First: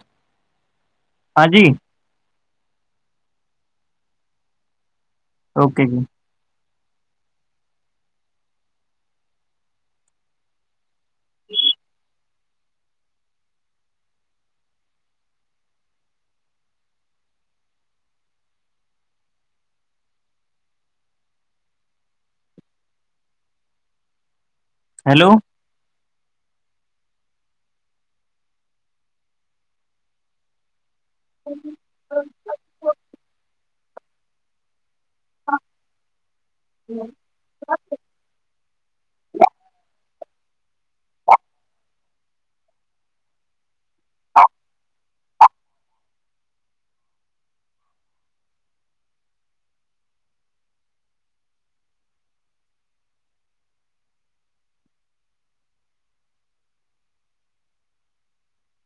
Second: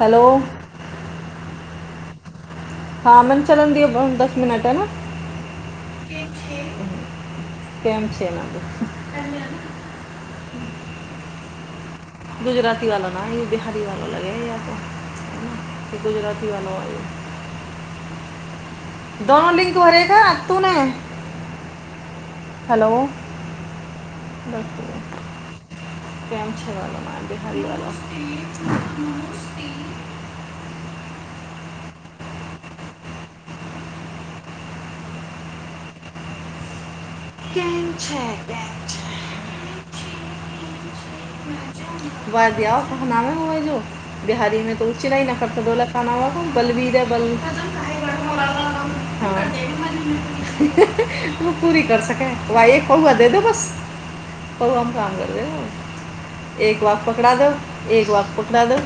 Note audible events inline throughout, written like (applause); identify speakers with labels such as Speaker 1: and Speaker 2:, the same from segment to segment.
Speaker 1: हलो
Speaker 2: हँ जी
Speaker 1: हँ मन चलन दिये दस मिनट है ना
Speaker 2: ओके जी
Speaker 1: केम छै न गुजराती वाला न य बिहारी वाले लगे हय येत त गुजराती वालो व य दोनो लिंक भरेगा तूने हेलो
Speaker 2: हेलो
Speaker 1: हम बे हाल लल
Speaker 2: ह
Speaker 1: केन छैन छै बाज द कहनामे है जो बिहारी मे तो उ चलयी न करत बोल खाना हा को पल्वीर बल हँ ओ पूरी कर सक भाइ एक पौआ दे दो बस। एक बार पकड़ा जाउ, एक बार पकड़ा जाउ।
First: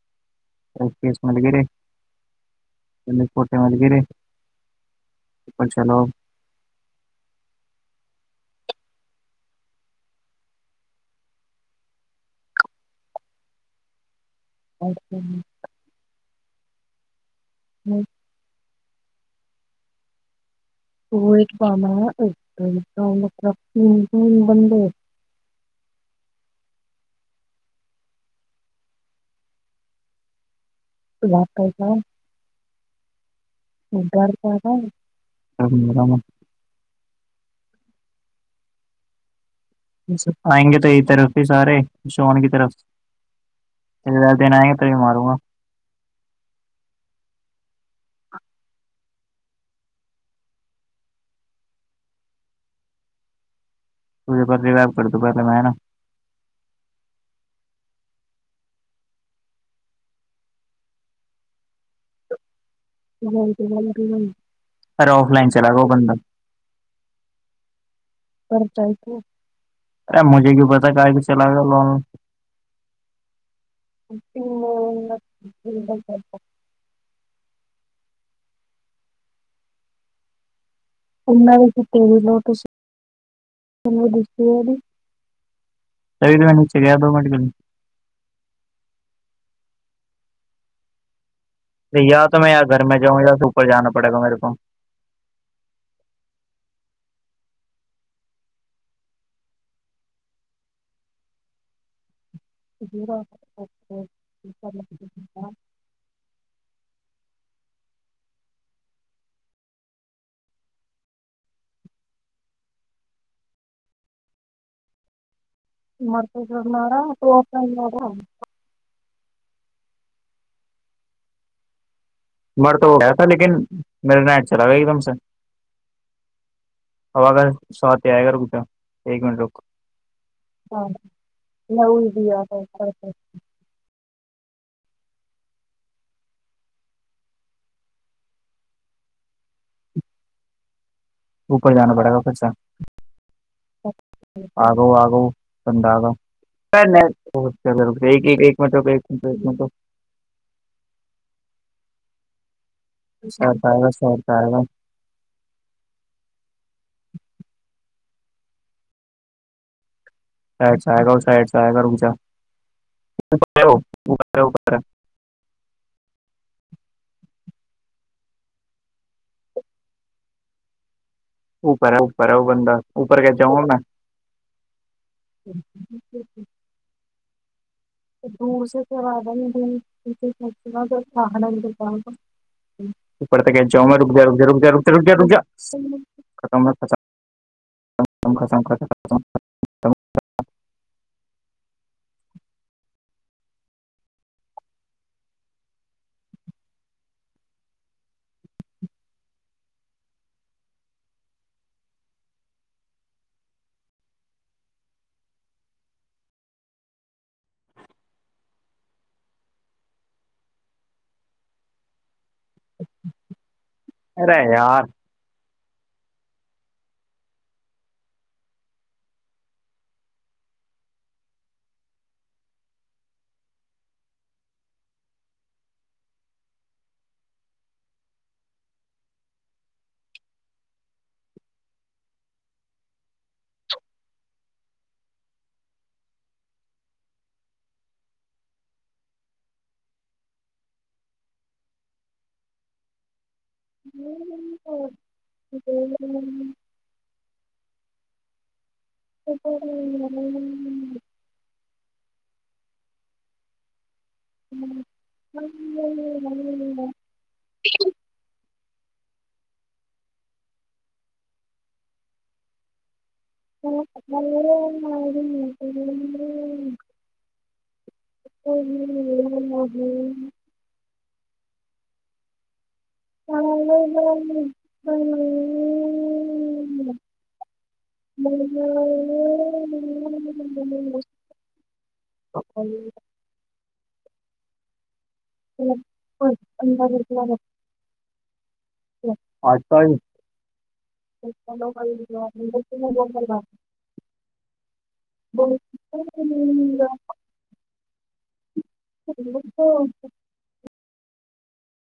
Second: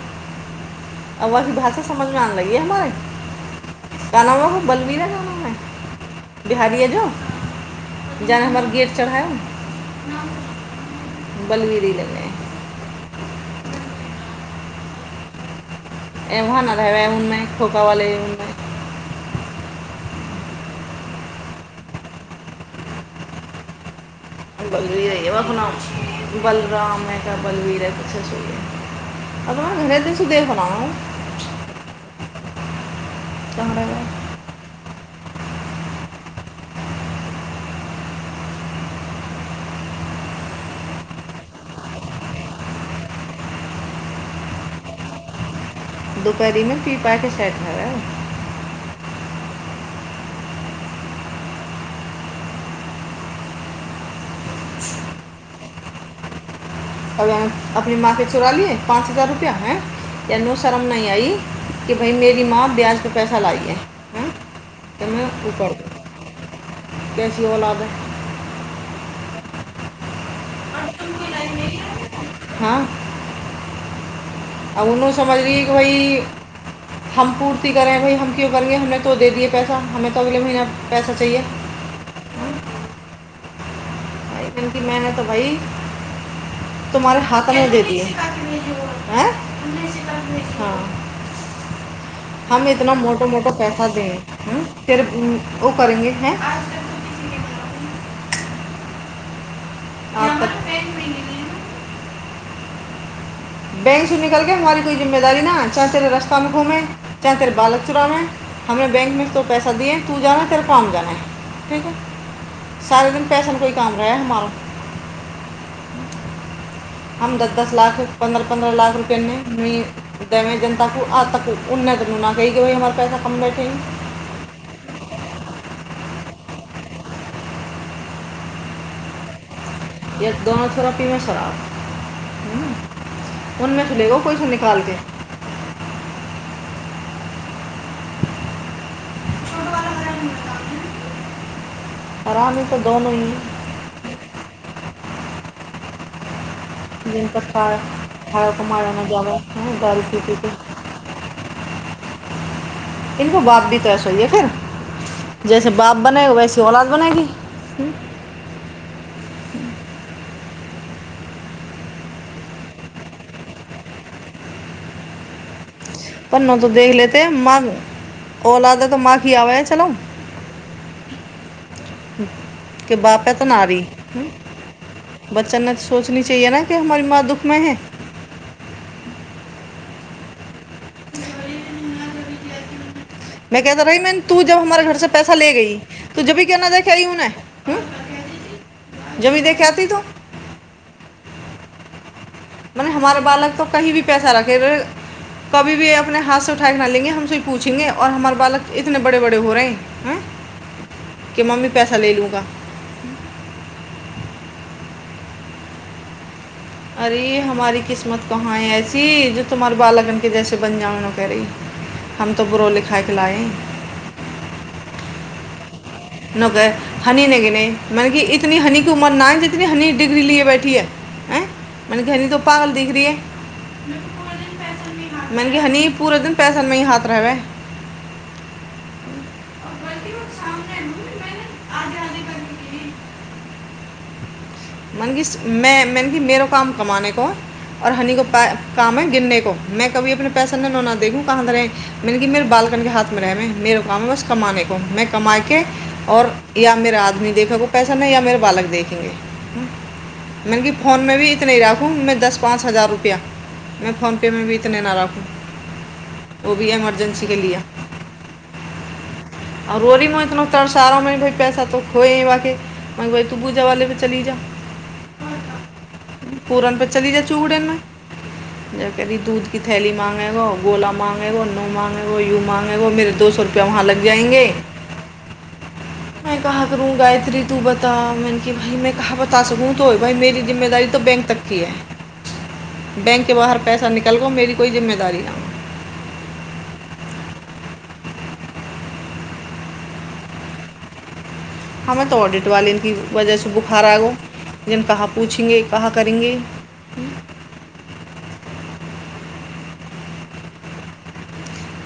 Speaker 2: केस मिल गए
Speaker 1: अवधी
Speaker 2: रे
Speaker 1: भाषा समझमे आने लगी है हमे
Speaker 2: जल्दी फोटे
Speaker 1: हमारे यहाँ बलबीरा गाना है ना
Speaker 2: पंचपल्लब।
Speaker 1: बिहारिए जाउ जायब हमर गेट चढ़ायब बलबिरी लगाय।
Speaker 2: अच्छा जी।
Speaker 1: ए वहाँ नधाया उनमे खोक वाले उनमे
Speaker 2: रोड बाला एकदम सोनपत्ती।
Speaker 1: बलबीर बाला गाना छैय बलबीर नै त बलराम पाछां सुनैय छियैय। मैं दिन से देख रहा हूँ। कहाँ रह
Speaker 2: (unintelligible)
Speaker 1: गया
Speaker 2: (unintelligible) आएंगे तो एक तरफ ही सारे, सोहन के तरफ दिन आएंगे तभी मारूंगा।
Speaker 1: दोपहरी में पी-पाके सेट है।
Speaker 2: मुझे बस रिवाइज करदो बाकी सब है ना।
Speaker 1: कले अपने माँके चोरा लिये पाँच हजार रुपया आएं एनू शर्म नहि आई कि भई मेरी माँ ब्याज पे पैसा लाई है हैं? तो
Speaker 2: अरे
Speaker 1: मैं
Speaker 2: ऑफलाइन
Speaker 1: ऊपर
Speaker 2: चला गओ बन्दा।
Speaker 1: कैसी औलाद है
Speaker 2: पंचायती गया लॉन
Speaker 1: हँ
Speaker 2: तीन
Speaker 1: आ उ नै
Speaker 2: लोग
Speaker 1: समझलियै कि भइ हम पूर्ति करेबैय हम क्यो करियैय हमने तो देय दिए पैसा हमे त अगले महीना पैसा चाहिए।
Speaker 2: उन्होंने तेरी लोटस हमें दूसरी वाली
Speaker 1: मैंने तो भई
Speaker 2: तभी तो मैं नीचे गया दो
Speaker 1: तुम्हारे
Speaker 2: मिनट के
Speaker 1: हाथ में दे दिए। हाँ
Speaker 2: तैयार
Speaker 1: हम इतना मोटे-मोटे पैसा दें
Speaker 2: मेरे को
Speaker 1: फिर वो करेंगे हैं आफत
Speaker 2: इ फिर आए।
Speaker 1: बैंकसे निकलके हमारी कोइ जिम्मेदारी ना चाहे तेरे रास्तामे घूमे चाहे तेरे बालक चोराबें, हमने बैंकमे से तो पैसा दिए तू जा कांम्फर्म कर ठीक है सारे दिन पैसन के ही काम रहैय हमारो।
Speaker 2: मरते सर मारा तो
Speaker 1: हम दस-दस
Speaker 2: ऑफलाइन
Speaker 1: लाख
Speaker 2: मारा
Speaker 1: पन्द्रह-पन्द्रह लाख रुपया पेमेंट भी देबैय जनता को आ तक उन्नत
Speaker 2: भर तो वो गया था लेकिन मेरे नेट चला गया एकदम से एक मिनट रूक।
Speaker 1: (unintelligible) ये दोनों थेरेपी में सराब है
Speaker 2: मैं उड़ भी आता हूँ करते
Speaker 1: उनमें से लेले कोई सा भी चल दे। छोटवला लेने मैं जा रहा हूँ
Speaker 2: ऊपर जाना पड़ेगा खुद से
Speaker 1: हैं,
Speaker 2: आगउ-आगउ पंडा आ गउ
Speaker 1: जिनका खाए
Speaker 2: नहि-नहि
Speaker 1: खाए
Speaker 2: एक मिनट
Speaker 1: कमाया
Speaker 2: रूक-एक
Speaker 1: ना जावा
Speaker 2: मिनट रूक
Speaker 1: हम्म, दारू पी पी के (unintelligible) इनके
Speaker 2: साइड
Speaker 1: बात
Speaker 2: से
Speaker 1: भी
Speaker 2: आएगा
Speaker 1: थोड़ा सुन
Speaker 2: साइड
Speaker 1: ले
Speaker 2: से
Speaker 1: फिर
Speaker 2: आएगा
Speaker 1: जैसे बाप बनेगा वैसे औलाद बनेगी। हूँ
Speaker 2: सा चाय गर्म चाय - (unintelligible)
Speaker 1: पनो तऽ देख लेते म ओऔला त तऽ माखी आबै चलो
Speaker 2: ऊपर है ऊपर है वो बंदा
Speaker 1: के
Speaker 2: ऊपर
Speaker 1: बापे
Speaker 2: कैसे
Speaker 1: तऽ
Speaker 2: जाऊंगा
Speaker 1: नारी
Speaker 2: मैं
Speaker 1: बच्चन न सोचनी चाहिए न कि हमारी माँ दुःखमें है
Speaker 2: (unintelligible) ऊपर
Speaker 1: (unintelligible)
Speaker 2: तक
Speaker 1: में
Speaker 2: कैसे
Speaker 1: कहता
Speaker 2: जाऊं मैं
Speaker 1: रहाी मै
Speaker 2: रुक जा रुक
Speaker 1: तू
Speaker 2: जा
Speaker 1: जब
Speaker 2: रुक जा
Speaker 1: हमारे
Speaker 2: रुक जा
Speaker 1: घर
Speaker 2: रुक
Speaker 1: से
Speaker 2: जा रुक
Speaker 1: पैसा
Speaker 2: जा
Speaker 1: ले गई तू ज भी
Speaker 2: खत्म
Speaker 1: केना
Speaker 2: है
Speaker 1: देखेई
Speaker 2: खत्म
Speaker 1: हने ह
Speaker 2: खत्म खत्म खत्म
Speaker 1: जमी देख के आती
Speaker 2: खत्म।
Speaker 1: तू मने हमारे बालक तो कही भी पैसा रखे रह कभी भी अपने हाथ से उठाके के न लेंगे हमसो पूछेंगेऔ हमार बालक इतने बड़े बड़े हो रहेै ह के मम्मी पैसा ले लूंगा अरे हमारी किस्मत कहाँ है ऐसी जो तुम्हारे बालगन के जैसे बन जाउ न क रही हम तो बरो लिखाएके लाए
Speaker 2: अरे यार
Speaker 1: न कह हनी नहि गिनी मने कि इतनी हनी क उमर न जे इतनी हनी डिग्री लिए बैठी है आँ मने घनी तो पागल दिख रीह मने क ह पूरा दिन पैसनमे हाथ रहबै साम रहै मम्मी आधे आधे करी मने की मने की मेरो काम कमााने को औ हनी को प काम ह गिनने को में कभी अपने पैसा न नौना देू कहाँ ध रहे मने मेर बाल करके हाथ मे रह मे मेेरो काम ह बस कमााने को में कमाके आऔ या मेर आदमीे देख को पैसा नहि य मे बालक देखेंगे मने कि फोन मे भी इतने राखू दस पाँच हजार रुपैआमे में फोन पे मे भी इतने ना राखू ओ भी एमरजेन्सी के लिए आर रोरीमे इतना तड़सार पैसा तो खो बा भ तू पूजा वाले पे चल जा परन पे चली जा चूड़ेमे जी दूधी थैली माँंगेगा गोला माँंग न मांग यू मांगेगो द सए रुप वहाँ लग जाएंगे मैं कह करू गायत्री तू बता मैने कि भं कह बता सकू त भरी जिम्मेदारी बैंक तक की है बैंक के बाहर पैसा निकल गो मेेरी कोइ जिम्मेदारी नहि
Speaker 2: (inaudible) आर त
Speaker 1: हमे तो ऑडिट वाले इ क वजहसँ बुखार आगो हम कहाँ पूछेंगे कहाँ करेंगे
Speaker 2: ठ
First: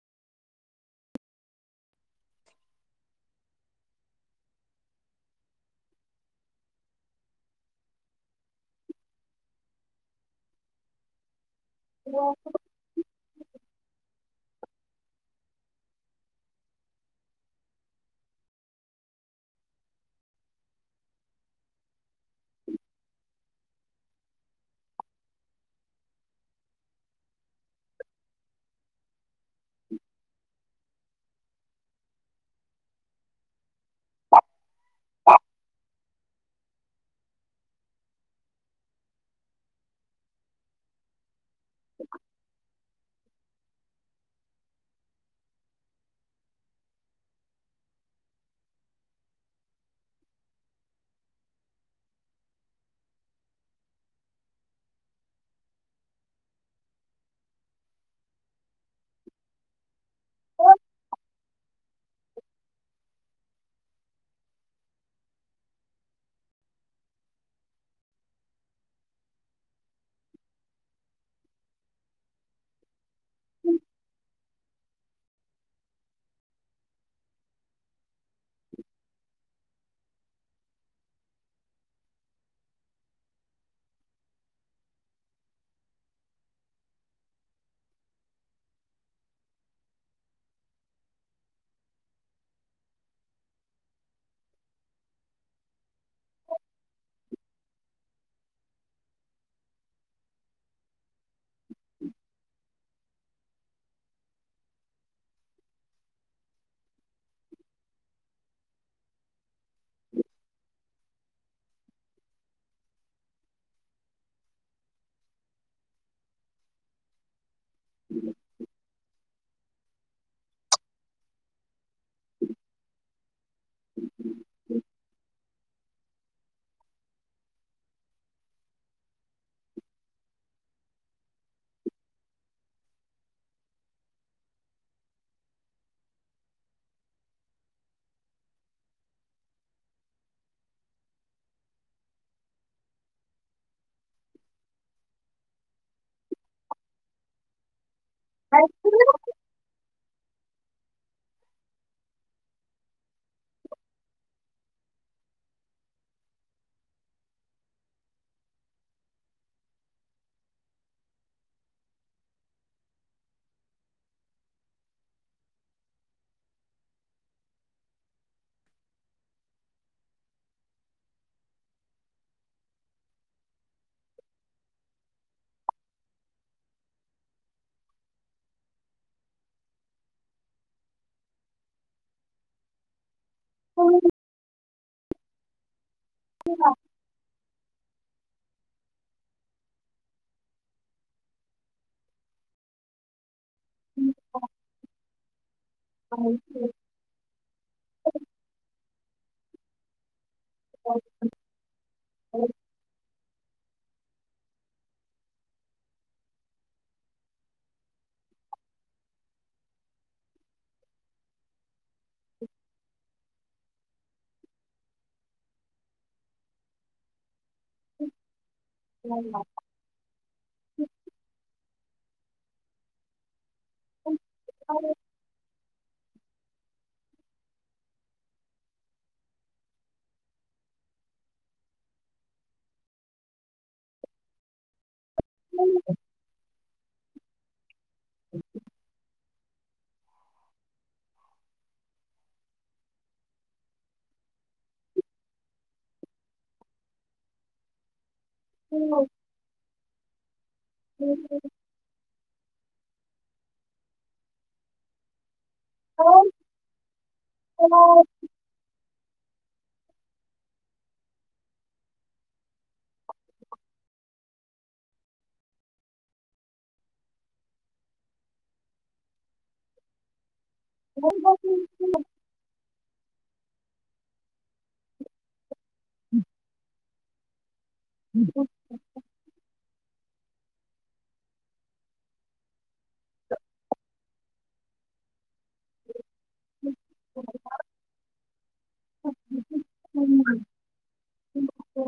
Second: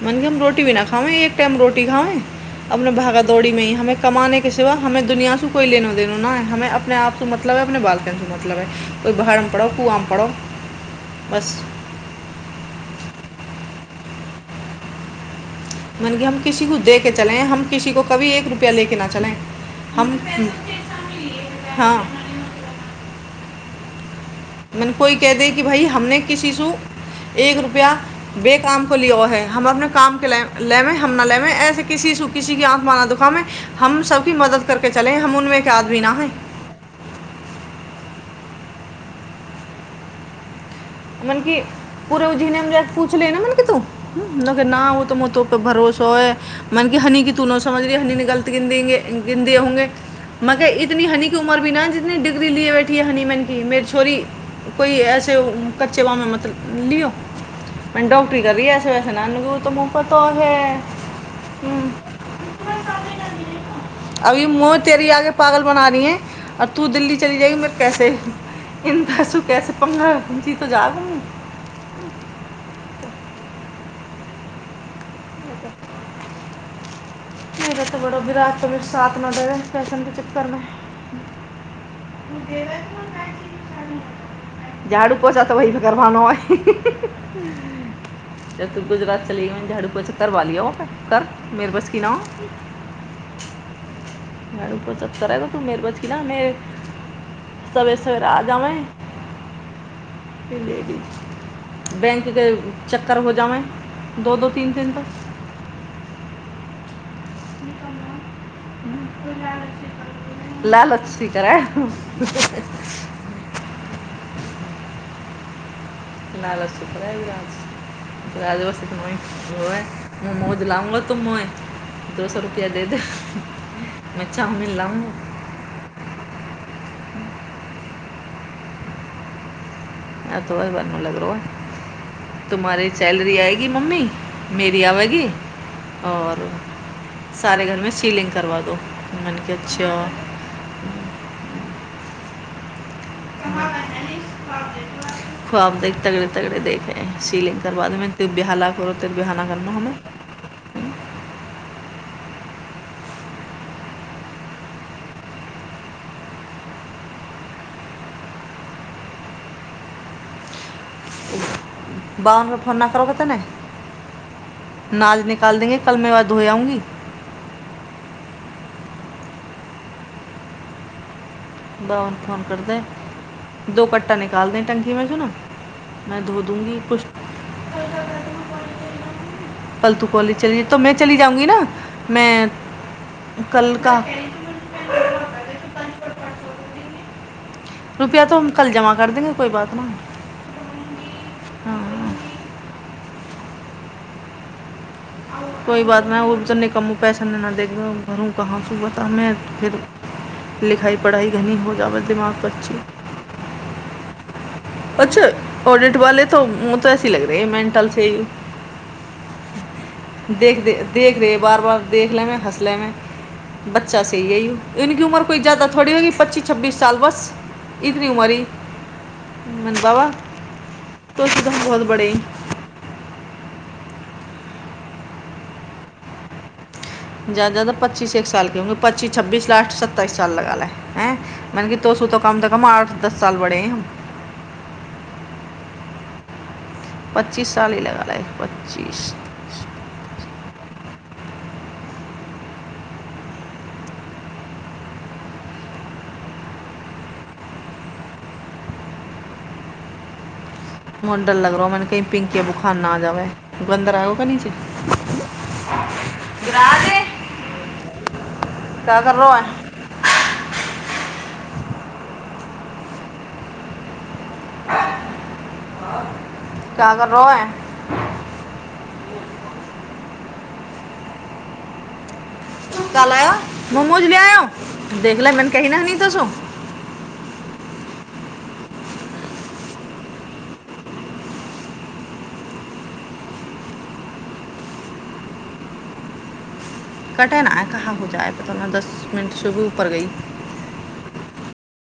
Speaker 1: मन क हम रोटी भ न खाए एक टाइम रोटी खाए अपने भागादौड़ी मे ही हमे कमााने के सिवा हमे दुनियासँ कोइ लेनो देनो न ह हममे अपनेपसँ मतलब अपने बालकन मतलब कोइ बहरमे पढ़ो कुआमे पढ़ो बस
Speaker 2: ह
Speaker 1: मने कि हम किसी को दे के चले हम किसी को कभी एक रुपैआ ल के ना चले हम हँ मने कोइ कह दे कि भइ हम ने किसीसँ एक रुपआ बे काम को लिय ओ है हम अपने काम लेबे हम न लेबे ऐसे किसी किसी आत्मा ना दुखामे हम सभी मदद करके चले हम उमे एक आद भी नै मने कि पूुर झम पूछ ले न मने की तू न ओ तो तो पे भरोसो है मन कि हनी की तू न समझ ग नी ने गलत गिन गिनदे होंगे मगर इतनी हनी क उमर भी न जितनी डग्री लि बैठी है हनी मन की मेर छोरी कोइ ऐसे कच्चे वाममे मत लियौ मडॉकटरी करीऐसे वैसे नन गू तऽ मुफतो हे ह्म अभी मोह तेरी आगे पागल बना री है आ तू दिल्ली चली जायगी मे कैसे इ बसू कैसे पा जी त जाग मेरा तऽ बड़ो विराट क वि साथमे दे रह फैशन चकरमे ह देवस म कह छी चान झाड़ू पोछा तऽ वहि से करवानो है जब तू गुजरात चल झाड़ूपोछा च करवा लियिया कर मेर बस की नहै झारू पोछा करि मेरे वश का ना हअ सवेर सवेर आ जाबै ले ली बैंकके चक्कर हो जाबै दो दो तीन दिन तक क कह लालची करेह (inaudible) लस पै त बासे सुनो ओ मौज लबल तू म दो सौ रुपआ दे दे मे चाउमिन लाउ (unintelligible) तुम्हारे सैलरी आएगी मम्मी मेरी आवेगी ओर सारे घरमे सीलिंग करवा दो मने क अच्छा (inaudible) खुआब देख तगड़े तगड़े देखे है सीलिंग करबादमे तर बिहाला करू तर बिहाना करना ह बओनमे फोनना कर तने नाज निकाल देेंगे कलमे वेधो हो आऊगी बन फोन कर द दो क्टा निकाल द टंकी मे ने मै धो दूंगी पु पलतू कॉलेज चल तऽ मैं चली जाऊगी न मैं कलका
Speaker 2: (unintelligible)
Speaker 1: रुपया तऽ हम कल जमा कर देंगे कोई बात नही कोई बात नहि ओ त निकमू पैसे नहि न नहि दे घरू कहाँ सु तऽमे फिर लिखाई पढ़ाई घनी हो जाबै दिमाग पर अच्ची अच्छा ऑडिट वाले त मु तऽ ऐसे लग रहे ह मेंटल से देख देख देख रहे बार बार देख लेमे हँस लेहे बच्चा सी यी इन क उमर कोई जादा थोड़ी होगी पच्चीस छब्बीस साल बस ई तनी उमारी मनता वा तोस त बहुत बड़े
Speaker 2: (unintelligible)
Speaker 1: जादा से जादा पच्चीस एक साल क पच्चीस छब्बीस लास्ट सत्तइस साल लगा ला हैं मने कि तो तू त कम त कम आठ दस साल बढ़े पच्चीस साल ही लगा लै पच्चीस
Speaker 2: हू
Speaker 1: मोडर लग रहो म कही पिंकि बुखाना आ जावै गन्दर आगो कनी च ग्राह दे क्य करलो अ (inaudible) क्य कर रहो होए
Speaker 2: ब ब
Speaker 1: कल आयो मोमोज लिआयो देख ले मन कहहि ने हनी तसो
Speaker 2: (inaudible) (unintelligible)
Speaker 1: कटे नय कहाँ हो जाए पता न दस मिनट सुबह ऊपर गई